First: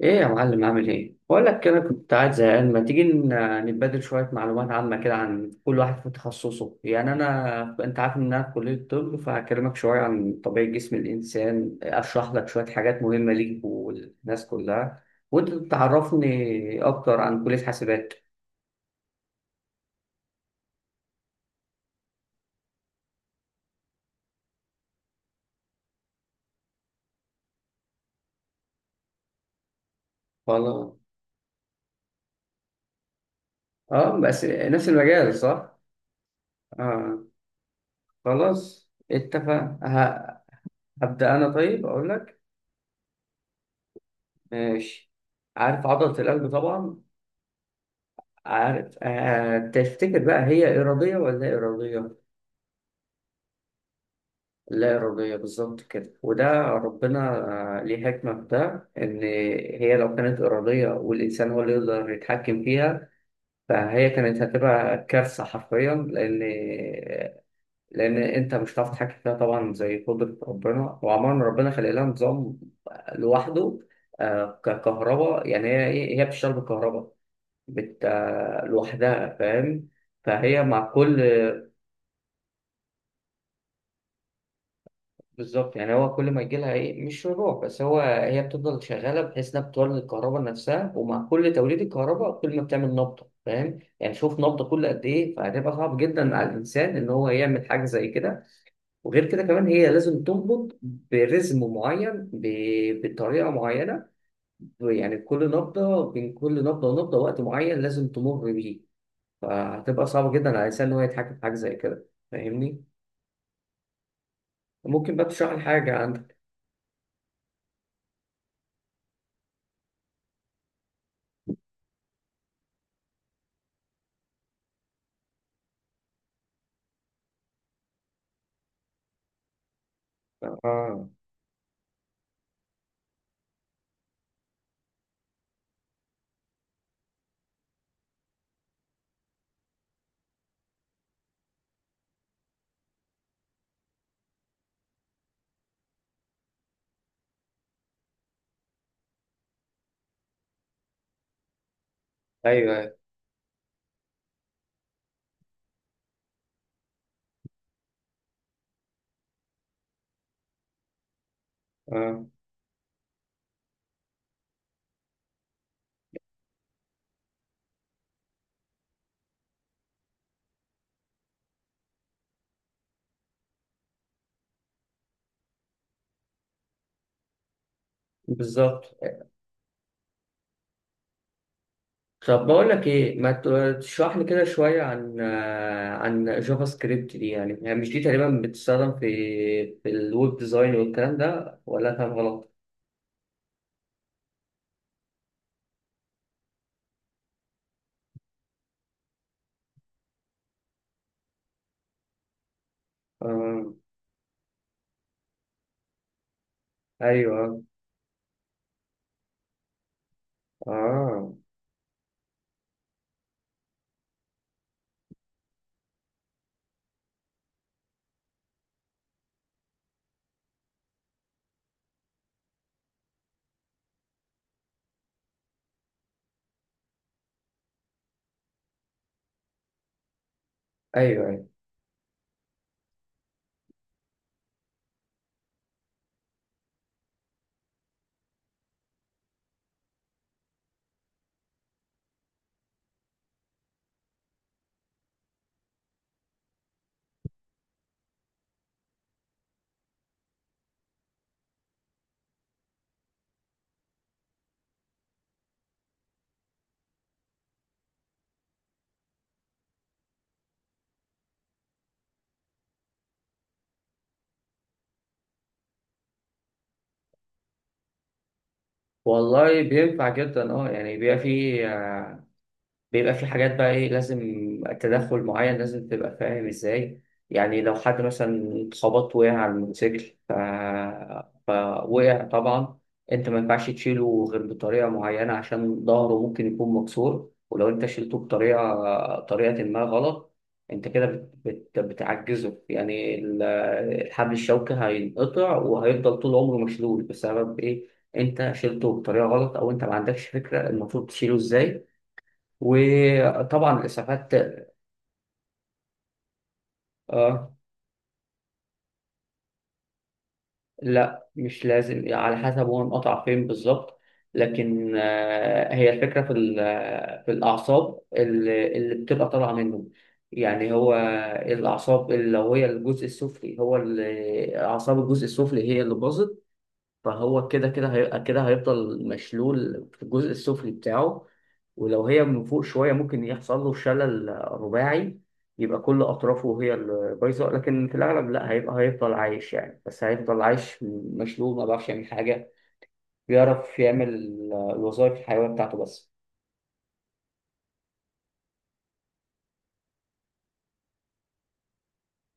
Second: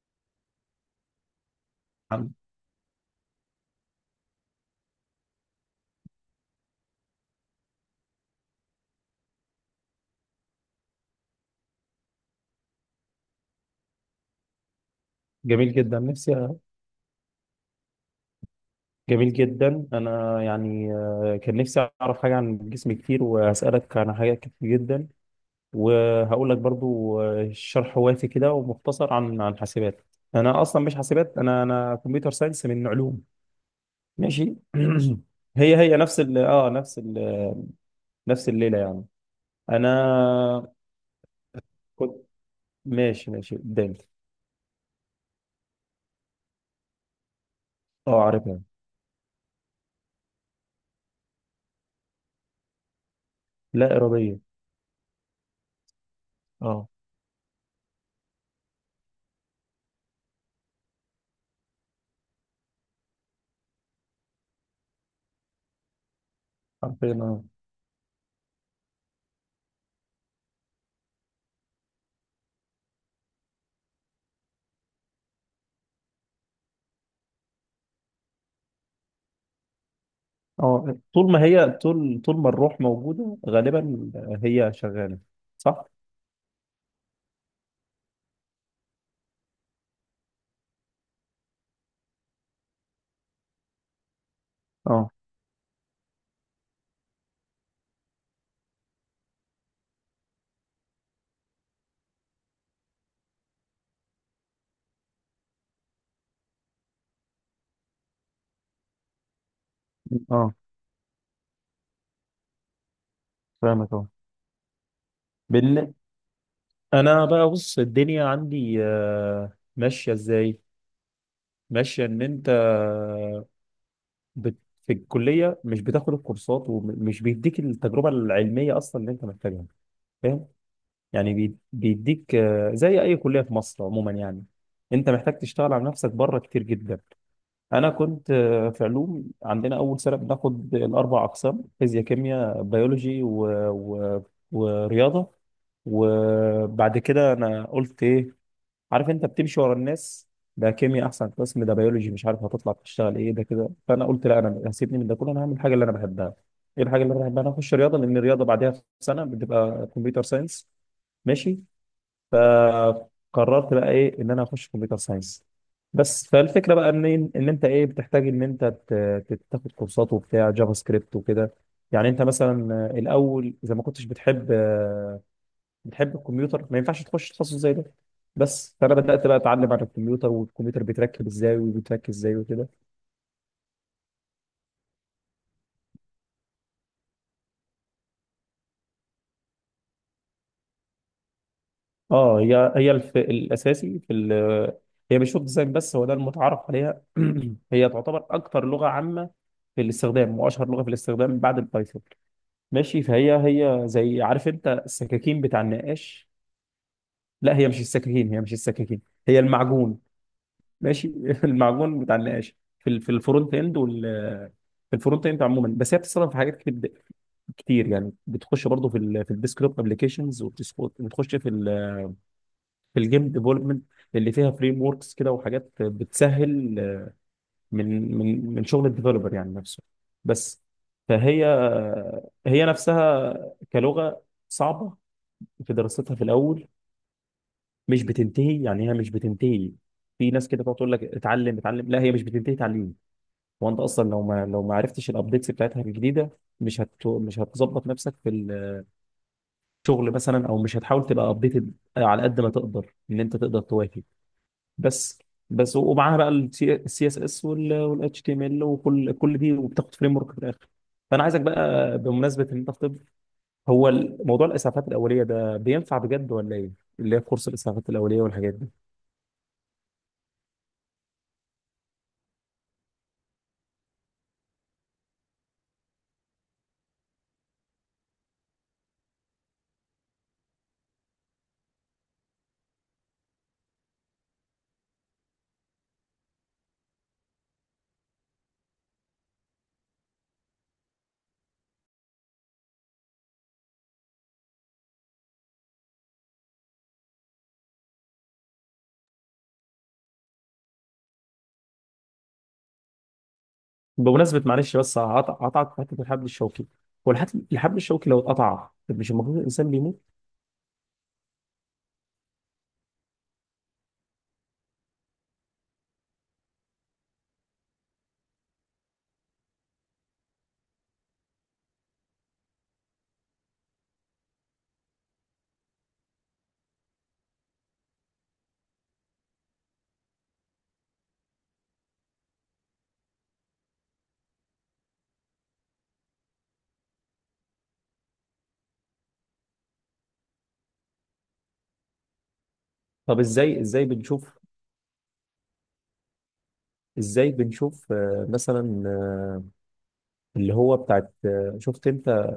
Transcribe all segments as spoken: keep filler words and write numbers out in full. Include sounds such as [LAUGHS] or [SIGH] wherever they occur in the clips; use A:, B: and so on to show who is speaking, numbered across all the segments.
A: ايه يا معلم، عامل ايه؟ بقول لك كده، كنت قاعد
B: عم-
A: زهقان، ما تيجي ن- نتبادل شويه معلومات عامه كده عن كل واحد في تخصصه. يعني انا انت عارف ان انا في كليه طب، فهكلمك شويه عن طبيعه جسم الانسان، اشرح لك شويه حاجات مهمه ليك والناس كلها، وانت
B: جميل جدا، نفسي.
A: تعرفني اكتر عن كليه حاسبات.
B: جميل جدا، انا يعني آه، كان نفسي اعرف حاجه عن الجسم كتير واسالك عن حاجات كتير جدا. وهقول لك برضو آه، شرح وافي كده ومختصر عن عن حاسبات. انا اصلا
A: خلاص.
B: مش حاسبات، انا انا كمبيوتر ساينس من علوم.
A: اه، بس
B: ماشي.
A: نفس المجال
B: [CLEARS THROAT] هي
A: صح.
B: هي نفس ال اه نفس
A: اه،
B: ال نفس الليله
A: خلاص
B: يعني.
A: اتفق. ه-
B: انا
A: هبدا انا. طيب اقول
B: كنت
A: لك.
B: ماشي ماشي قدامي.
A: ماشي. عارف عضله القلب طبعا؟
B: اه، عارفها.
A: عارف. آه تفتكر بقى هي إرادية ولا إرادية؟
B: لا اراديه.
A: لا إرادية، بالظبط كده. وده
B: اه،
A: ربنا آه ليه حكمة في ده، إن هي لو كانت إرادية والإنسان هو اللي يقدر يتحكم فيها، فهي كانت هتبقى كارثة حرفيا، لأن
B: عارفين.
A: لأن أنت مش هتعرف تتحكم فيها طبعا، زي قدرة ربنا. وعموما ربنا خلق لها نظام لوحده. آه، ككهرباء يعني، هي إيه؟ هي بتشتغل بالكهرباء، بت... آه، لوحدها، فاهم؟ فهي مع
B: اه
A: كل،
B: طول ما هي، طول طول ما الروح موجودة غالبا هي شغالة.
A: بالظبط،
B: صح؟
A: يعني هو كل ما يجيلها ايه، مش رجوع، بس هو هي بتفضل شغاله، بحيث انها بتولد الكهرباء نفسها، ومع كل توليد الكهرباء كل ما بتعمل نبضه، فاهم؟ يعني شوف نبضه كل قد
B: اه.
A: ايه، فهتبقى صعب جدا على الانسان ان هو يعمل حاجه زي كده. وغير كده كمان هي لازم تنبض برزم معين، ب- بطريقه معينه، يعني كل نبضه بين كل نبضه ونبضه وقت معين لازم تمر بيه. فهتبقى صعبه جدا
B: اه
A: على الانسان ان هو يتحكم في حاجه زي كده، فاهمني؟
B: فاهمك اه.
A: ممكن بقى تشرح لي
B: بال...
A: حاجه عندك؟
B: انا بقى بص، الدنيا عندي آه، ماشيه ازاي. ماشيه ان انت آه، بت... في الكليه مش بتاخد الكورسات ومش بيديك التجربه العلميه اصلا اللي انت محتاجها، فاهم.
A: اه.
B: يعني بي- بيديك آه، زي اي كليه في مصر عموما يعني. انت محتاج تشتغل على نفسك بره كتير جدا. انا كنت آه، في علوم، عندنا اول سنه بناخد الاربع اقسام: فيزياء، كيمياء، بيولوجي و... و... ورياضه. وبعد كده انا قلت ايه؟ عارف انت بتمشي ورا الناس، ده كيمياء احسن قسم، ده بيولوجي مش عارف هتطلع
A: ايوه.
B: تشتغل ايه، ده كده. فانا قلت لا، انا هسيبني من ده كله، انا هعمل الحاجه اللي انا بحبها. ايه الحاجه اللي انا بحبها؟ انا اخش رياضه، لان الرياضه بعدها في سنه بتبقى كمبيوتر ساينس. ماشي.
A: اه.
B: فقررت بقى ايه؟ ان انا اخش كمبيوتر ساينس بس. فالفكره بقى ان ان انت ايه، بتحتاج ان انت ت- ت- تاخد كورسات وبتاع جافا سكريبت وكده. يعني انت مثلا الاول اذا ما كنتش بتحب، بتحب الكمبيوتر، ما ينفعش تخش تخصص زي ده. بس
A: بالظبط.
B: فانا بدات بقى اتعلم عن الكمبيوتر، والكمبيوتر بيتركب ازاي وبيتركب ازاي
A: طب بقول
B: وكده.
A: لك ايه، ما ت- تشرح لي كده شويه عن آه، عن جافا سكريبت دي؟ يعني يعني مش دي تقريبا بتستخدم في في الويب ديزاين والكلام ده، ولا أنا فاهم
B: اه،
A: غلط؟
B: هي هي الف... الاساسي في ال... هي مش ويب ديزاين بس، هو ده المتعارف عليها. [CLEARS THROAT] هي تعتبر اكتر لغه عامه في الاستخدام، واشهر لغه في الاستخدام بعد البايثون. ماشي. فهي
A: اه.
B: هي زي، عارف انت السكاكين بتاع النقاش. لا،
A: ايوه.
B: هي مش السكاكين هي مش السكاكين هي المعجون. ماشي.
A: اه.
B: [LAUGHS] المعجون بتاع النقاش في ال... في الفرونت اند وال، في الفرونت اند عموما. بس هي بتستخدم في حاجات كتير كتير يعني. بتخش برضه في ال... في الديسكتوب ابلكيشنز، وبتخش في ال... في الجيم ديفلوبمنت اللي فيها فريم وركس كده، وحاجات بتسهل من من من شغل الديفلوبر يعني نفسه بس.
A: ايوه،
B: فهي
A: ايوه.
B: هي نفسها كلغة صعبة في دراستها في الأول. مش بتنتهي، يعني هي مش بتنتهي. في ناس كده تقعد تقول لك اتعلم اتعلم، لا هي مش بتنتهي تعليم. وانت اصلا لو ما لو ما عرفتش الابديتس بتاعتها الجديده، مش هت مش هتظبط نفسك في الشغل مثلا، او مش هتحاول تبقى ابديتد على قد ما تقدر ان انت تقدر تواكب بس. بس ومعاها بقى السي اس اس والاتش تي ام ال وكل كل دي، وبتاخد فريم ورك في الاخر. فانا عايزك بقى، بمناسبه ان انت في طب، هو موضوع الاسعافات الاوليه ده بينفع بجد ولا ايه؟ اللي هي كورس الاسعافات الاوليه والحاجات دي.
A: والله بينفع جدا اه، يعني بيبقى فيه بيبقى في حاجات بقى ايه لازم تدخل معين، لازم تبقى فاهم ازاي. يعني لو حد مثلا اتخبط، وقع على الموتوسيكل ف... فوقع طبعا، انت ما ينفعش تشيله غير بطريقة معينة، عشان ظهره ممكن يكون مكسور. ولو انت شيلته بطريقة طريقة ما غلط، انت كده بت... بت... بتعجزه، يعني ال- الحبل الشوكي هينقطع، وهيفضل طول عمره مشلول، بسبب ايه؟ انت شيلته بطريقة غلط، او انت ما عندكش فكرة المفروض تشيله ازاي. وطبعا الاسعافات.
B: بمناسبه، معلش بس هقطع- هقطعك في حته الحبل الشوكي. هو الحت-
A: اه،
B: الحبل الشوكي لو اتقطع، طب مش المفروض الانسان بيموت؟
A: لا مش لازم، على حسب هو انقطع فين بالظبط. لكن آه هي الفكره في ال- في الاعصاب اللي, اللي بتبقى طالعه منه. يعني هو الاعصاب اللي لو هي الجزء السفلي، هو اللي- اعصاب الجزء السفلي هي اللي باظت، فهو كده كده هيبقى كده، هيفضل مشلول في الجزء السفلي بتاعه. ولو هي من فوق شوية، ممكن يحصل له شلل رباعي، يبقى كل أطرافه هي اللي بايظة. لكن في الأغلب لا، هيبقى هيفضل عايش، يعني بس هيفضل عايش مشلول، ما بيعرفش يعمل حاجة.
B: طب ازاي
A: بيعرف
B: ازاي
A: يعمل
B: بنشوف؟
A: الوظائف الحيوية بتاعته بس.
B: ازاي بنشوف آه، مثلا آه، اللي هو بتاعت آه، شفت انت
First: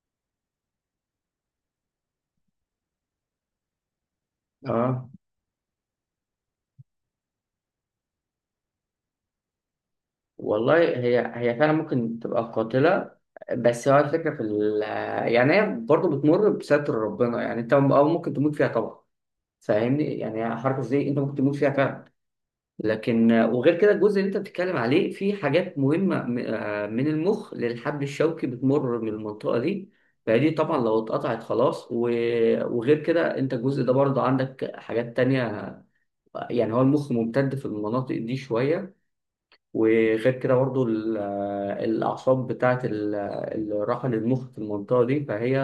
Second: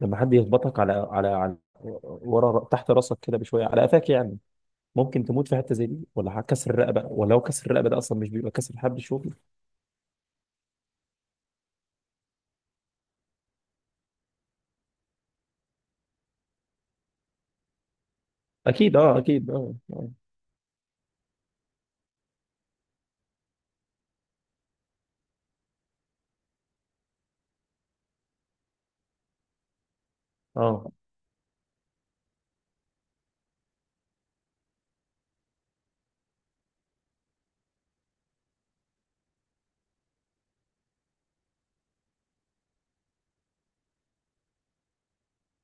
B: لما حد يخبطك على على على ورا تحت راسك كده بشويه، على قفاك يعني.
A: اه.
B: ممكن تموت في حته زي دي؟ ولا كسر الرقبه؟ ولو كسر الرقبه ده، اصلا مش بيبقى كسر حبل شوكي.
A: والله هي هي فعلا ممكن تبقى قاتلة. بس هو الفكرة في ال يعني هي برضه بتمر بستر ربنا، يعني انت أو ممكن تموت فيها
B: اكيد.
A: طبعا،
B: اه، اكيد. اه
A: فاهمني؟
B: اه
A: يعني حركه زي انت ممكن تموت فيها فعلا. لكن آه، وغير كده، الجزء اللي انت بتتكلم عليه، في حاجات مهمه م- آه، من المخ للحبل الشوكي بتمر من المنطقه دي. فدي طبعا
B: اه
A: لو اتقطعت خلاص، و- وغير كده انت الجزء ده برضه عندك حاجات تانية. آه، يعني هو المخ ممتد في المناطق دي شويه. وغير كده برضو ال- الأعصاب بتاعة ال- الراحة للمخ في المنطقة دي، فهي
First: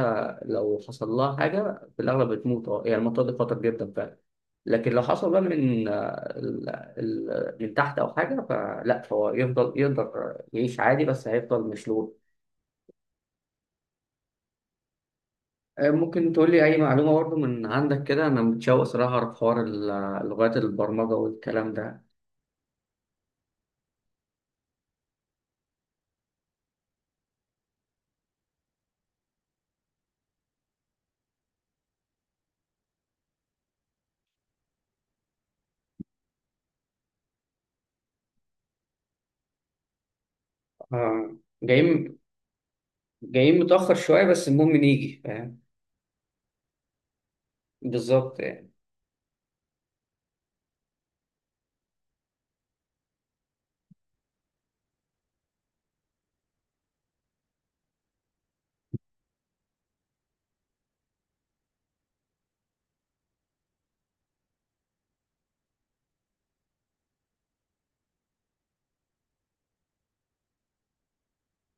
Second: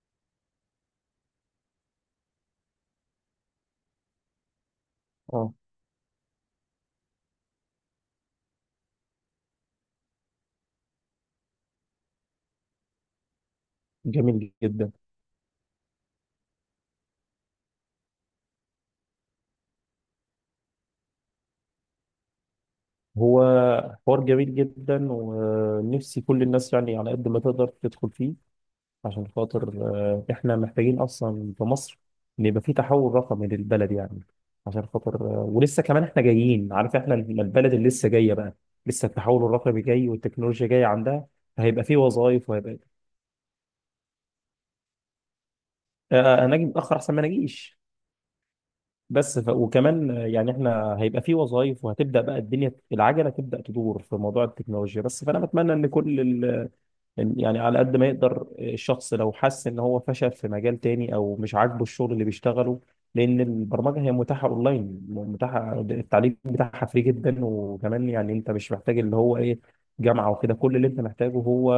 A: لو حصل لها حاجة في الأغلب بتموت، أه، يعني المنطقة دي خطر جدا فعلا. لكن لو حصل بقى من
B: آه،
A: ال- ال- من تحت أو حاجة فلا، فهو يفضل يقدر يعيش عادي، بس هيفضل مشلول.
B: جميل جدا.
A: آه، ممكن تقول لي أي معلومة برضو من عندك كده؟ أنا متشوق صراحة أعرف حوار ال- لغات البرمجة والكلام ده.
B: هو حوار جميل جدا، ونفسي كل الناس يعني على قد ما تقدر تدخل فيه، عشان خاطر آه، احنا محتاجين اصلا في مصر ان يبقى في تحول رقمي للبلد يعني. عشان خاطر آه، ولسه كمان احنا جايين، عارف احنا البلد اللي لسه جايه بقى، لسه التحول الرقمي جاي والتكنولوجيا جايه عندها.
A: آه،
B: فهيبقى في
A: جايين
B: وظائف وهيبقى
A: جايين متأخر شوية، بس المهم نيجي، فاهم؟
B: آه، آه، انا اجي متاخر احسن ما انا اجيش.
A: بالظبط.
B: بس ف... وكمان آه، يعني احنا هيبقى في وظائف، وهتبدا بقى الدنيا العجله تبدا تدور في موضوع التكنولوجيا بس. فانا بتمنى ان كل إن- يعني على قد ما يقدر آه، الشخص لو حس ان هو فشل في مجال تاني او مش عاجبه الشغل اللي بيشتغله، لان البرمجه هي متاحه اونلاين، متاحه التعليم بتاعها فري جدا. وكمان يعني انت مش محتاج اللي هو ايه، جامعه وكده، كل اللي انت محتاجه هو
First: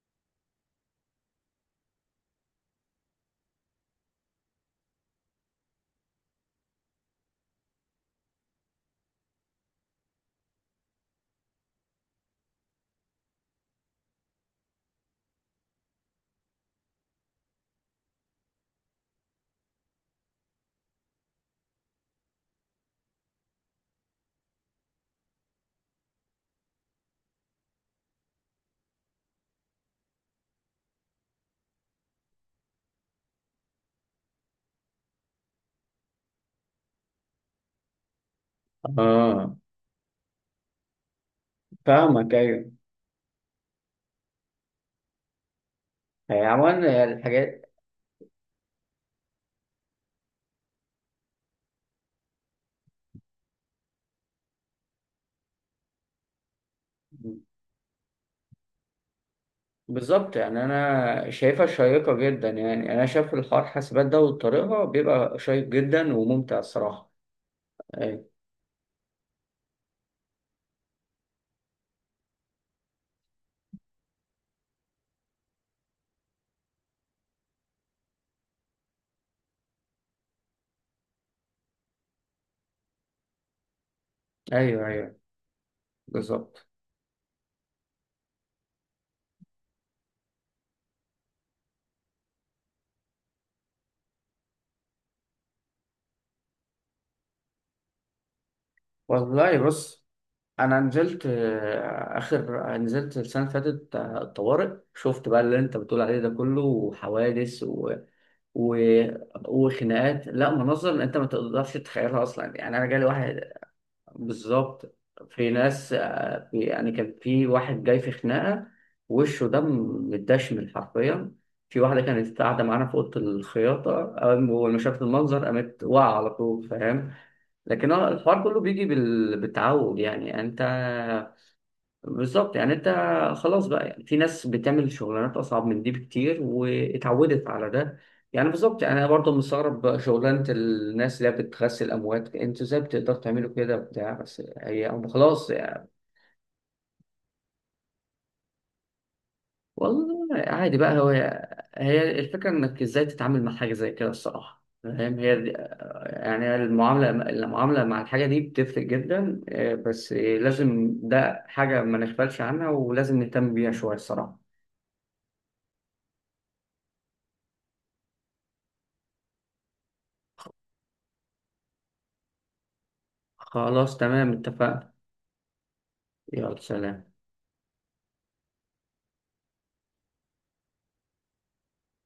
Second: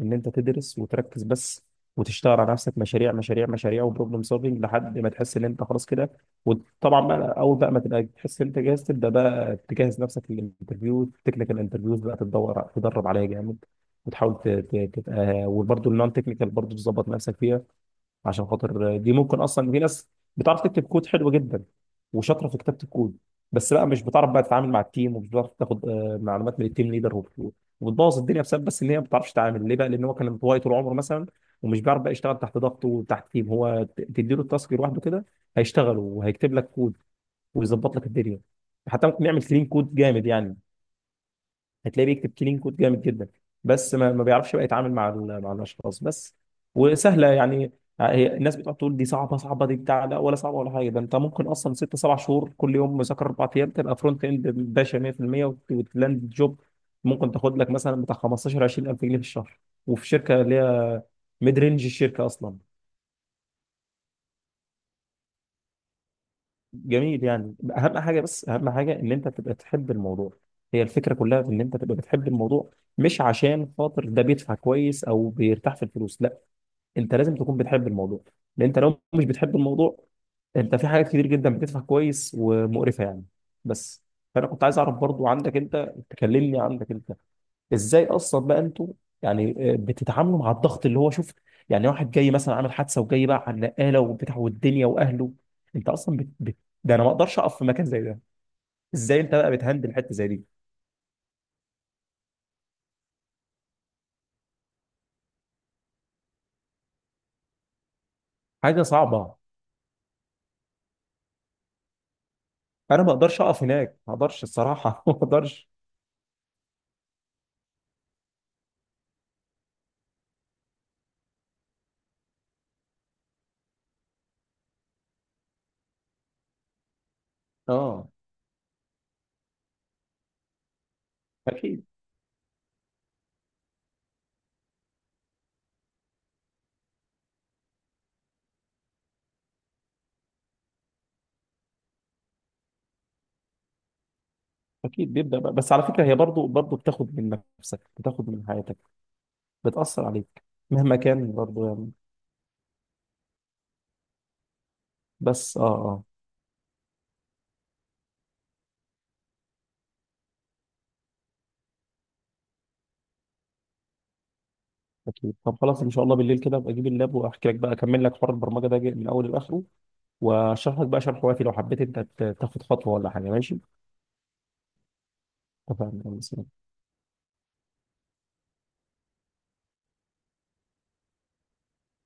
B: ان انت تدرس وتركز بس، وتشتغل على نفسك مشاريع مشاريع مشاريع وبروبلم سولفنج، لحد ما تحس ان انت خلاص كده. وطبعا بقى اول بقى ما تبقى تحس ان انت جاهز، تبدا بقى تجهز نفسك للانترفيو، تكنيكال انترفيوز بقى تدور تدرب عليها جامد. وتحاول ت- ت- تبقى، وبرده النون تكنيكال برضه تظبط نفسك فيها، عشان خاطر دي ممكن اصلا في ناس بتعرف تكتب كود حلو جدا وشاطره في كتابه الكود، بس بقى مش بتعرف بقى تتعامل مع التيم، ومش بتعرف تاخد آه، معلومات من التيم ليدر، وب- وبتبوظ الدنيا بسبب بس ان هي ما بتعرفش تتعامل. ليه بقى؟ لان هو كان انطوائي طول عمره مثلا، ومش بيعرف بقى يشتغل تحت ضغط وتحت تيم. هو ت- تديله التاسك لوحده كده، هيشتغل وهيكتب لك كود ويظبط لك الدنيا، حتى ممكن يعمل
A: اه.
B: كلين كود جامد يعني. هتلاقيه بيكتب
A: فاهمك.
B: كلين
A: ايوه.
B: كود جامد جدا، بس ما, ما بيعرفش بقى يتعامل مع ال- مع الاشخاص بس.
A: هي عموما
B: وسهله
A: الحاجات،
B: يعني. آه، هي الناس بتقعد تقول دي صعبه، صعبه دي بتاع، لا ولا صعبه ولا حاجه. ده انت ممكن اصلا ست سبع شهور كل يوم مذاكره اربع ايام، تبقى فرونت اند باشا مية في المية، وت- وتلاند جوب. ممكن تاخد لك مثلا بتاع خمستاشر عشرين الف جنيه في الشهر، وفي
A: بالظبط
B: شركه اللي
A: يعني
B: هي
A: انا
B: ميد
A: شايفها
B: رينج
A: شيقه
B: الشركه
A: جدا،
B: اصلا.
A: يعني انا شايف الحوار حاسبات ده وطريقها بيبقى شيق جدا وممتع الصراحه.
B: جميل يعني. اهم حاجه،
A: ايوه،
B: بس اهم حاجه ان انت تبقى تحب الموضوع. هي الفكره كلها في ان انت تبقى بتحب الموضوع، مش عشان خاطر ده بيدفع كويس او بيرتاح في الفلوس، لا. انت لازم تكون بتحب الموضوع، لان انت لو مش بتحب الموضوع، انت في حاجات كتير جدا بتدفع كويس ومقرفه يعني، بس. فانا كنت عايز
A: ايوه،
B: اعرف
A: ايوه.
B: برضو عندك انت، تكلمني
A: بالظبط.
B: عندك انت ازاي اصلا بقى انتوا يعني آه، بتتعاملوا مع الضغط اللي هو شوف. يعني واحد جاي مثلا عامل حادثه وجاي بقى على النقاله وبتاع والدنيا واهله، انت اصلا بت... بت... ده انا ما اقدرش اقف في مكان زي ده. ازاي انت بقى
A: والله
B: بتهندل
A: بص،
B: حته زي دي؟
A: انا نزلت آه، اخر نزلت السنه اللي فاتت آه، الطوارئ، شفت بقى اللي انت بتقول عليه ده كله، وحوادث و... و...
B: حاجه صعبه.
A: وخناقات، لا مناظر انت ما تقدرش تتخيلها اصلا. يعني انا
B: انا
A: جالي
B: ما
A: واحد.
B: اقدرش اقف هناك، ما اقدرش
A: بالظبط.
B: الصراحه. [LAUGHS] ما
A: في
B: اقدرش.
A: ناس آه، في يعني كان في واحد جاي في خناقة، وشه ده متدشمل حرفيا. في واحدة كانت قاعدة معانا في أوضة الخياطة، أول ما أول ما شافت المنظر قامت واقعة على طول، فاهم؟ لكن هو
B: اه،
A: الحوار كله بيجي بال... بالتعود يعني يعني أنت.
B: اكيد.
A: بالظبط يعني انت، خلاص بقى، يعني في ناس بتعمل شغلانات اصعب من دي بكتير واتعودت على ده. يعني بالظبط، يعني انا برضه مستغرب شغلانه الناس اللي هي بتغسل اموات، انتوا ازاي بتقدروا تعملوا كده بتاع؟ بس هي هم
B: اكيد بيبدا
A: خلاص
B: بقى. بس على
A: يعني.
B: فكره هي برضو برضو بتاخد من نفسك، بتاخد من حياتك، بتاثر
A: والله
B: عليك
A: عادي
B: مهما
A: بقى هو،
B: كان برضو يعني.
A: هي الفكره انك ازاي تتعامل مع حاجه زي كده، الصراحه فاهم؟ هي دي-
B: بس اه آه.
A: يعني المعامله المعامله مع الحاجه دي بتفرق جدا اه، بس لازم ده حاجه ما نغفلش عنها، ولازم نهتم بيها شويه الصراحه.
B: أكيد. طب خلاص، إن شاء الله بالليل كده أبقى أجيب اللاب وأحكي لك بقى، أكمل لك حوار البرمجة ده من أوله لآخره، وأشرح لك بقى شرح وافي لو حبيت أنت ت- تاخد خطوة ولا حاجة. ماشي؟
A: خلاص تمام، اتفقنا.
B: اتفقنا.
A: يلا، سلام.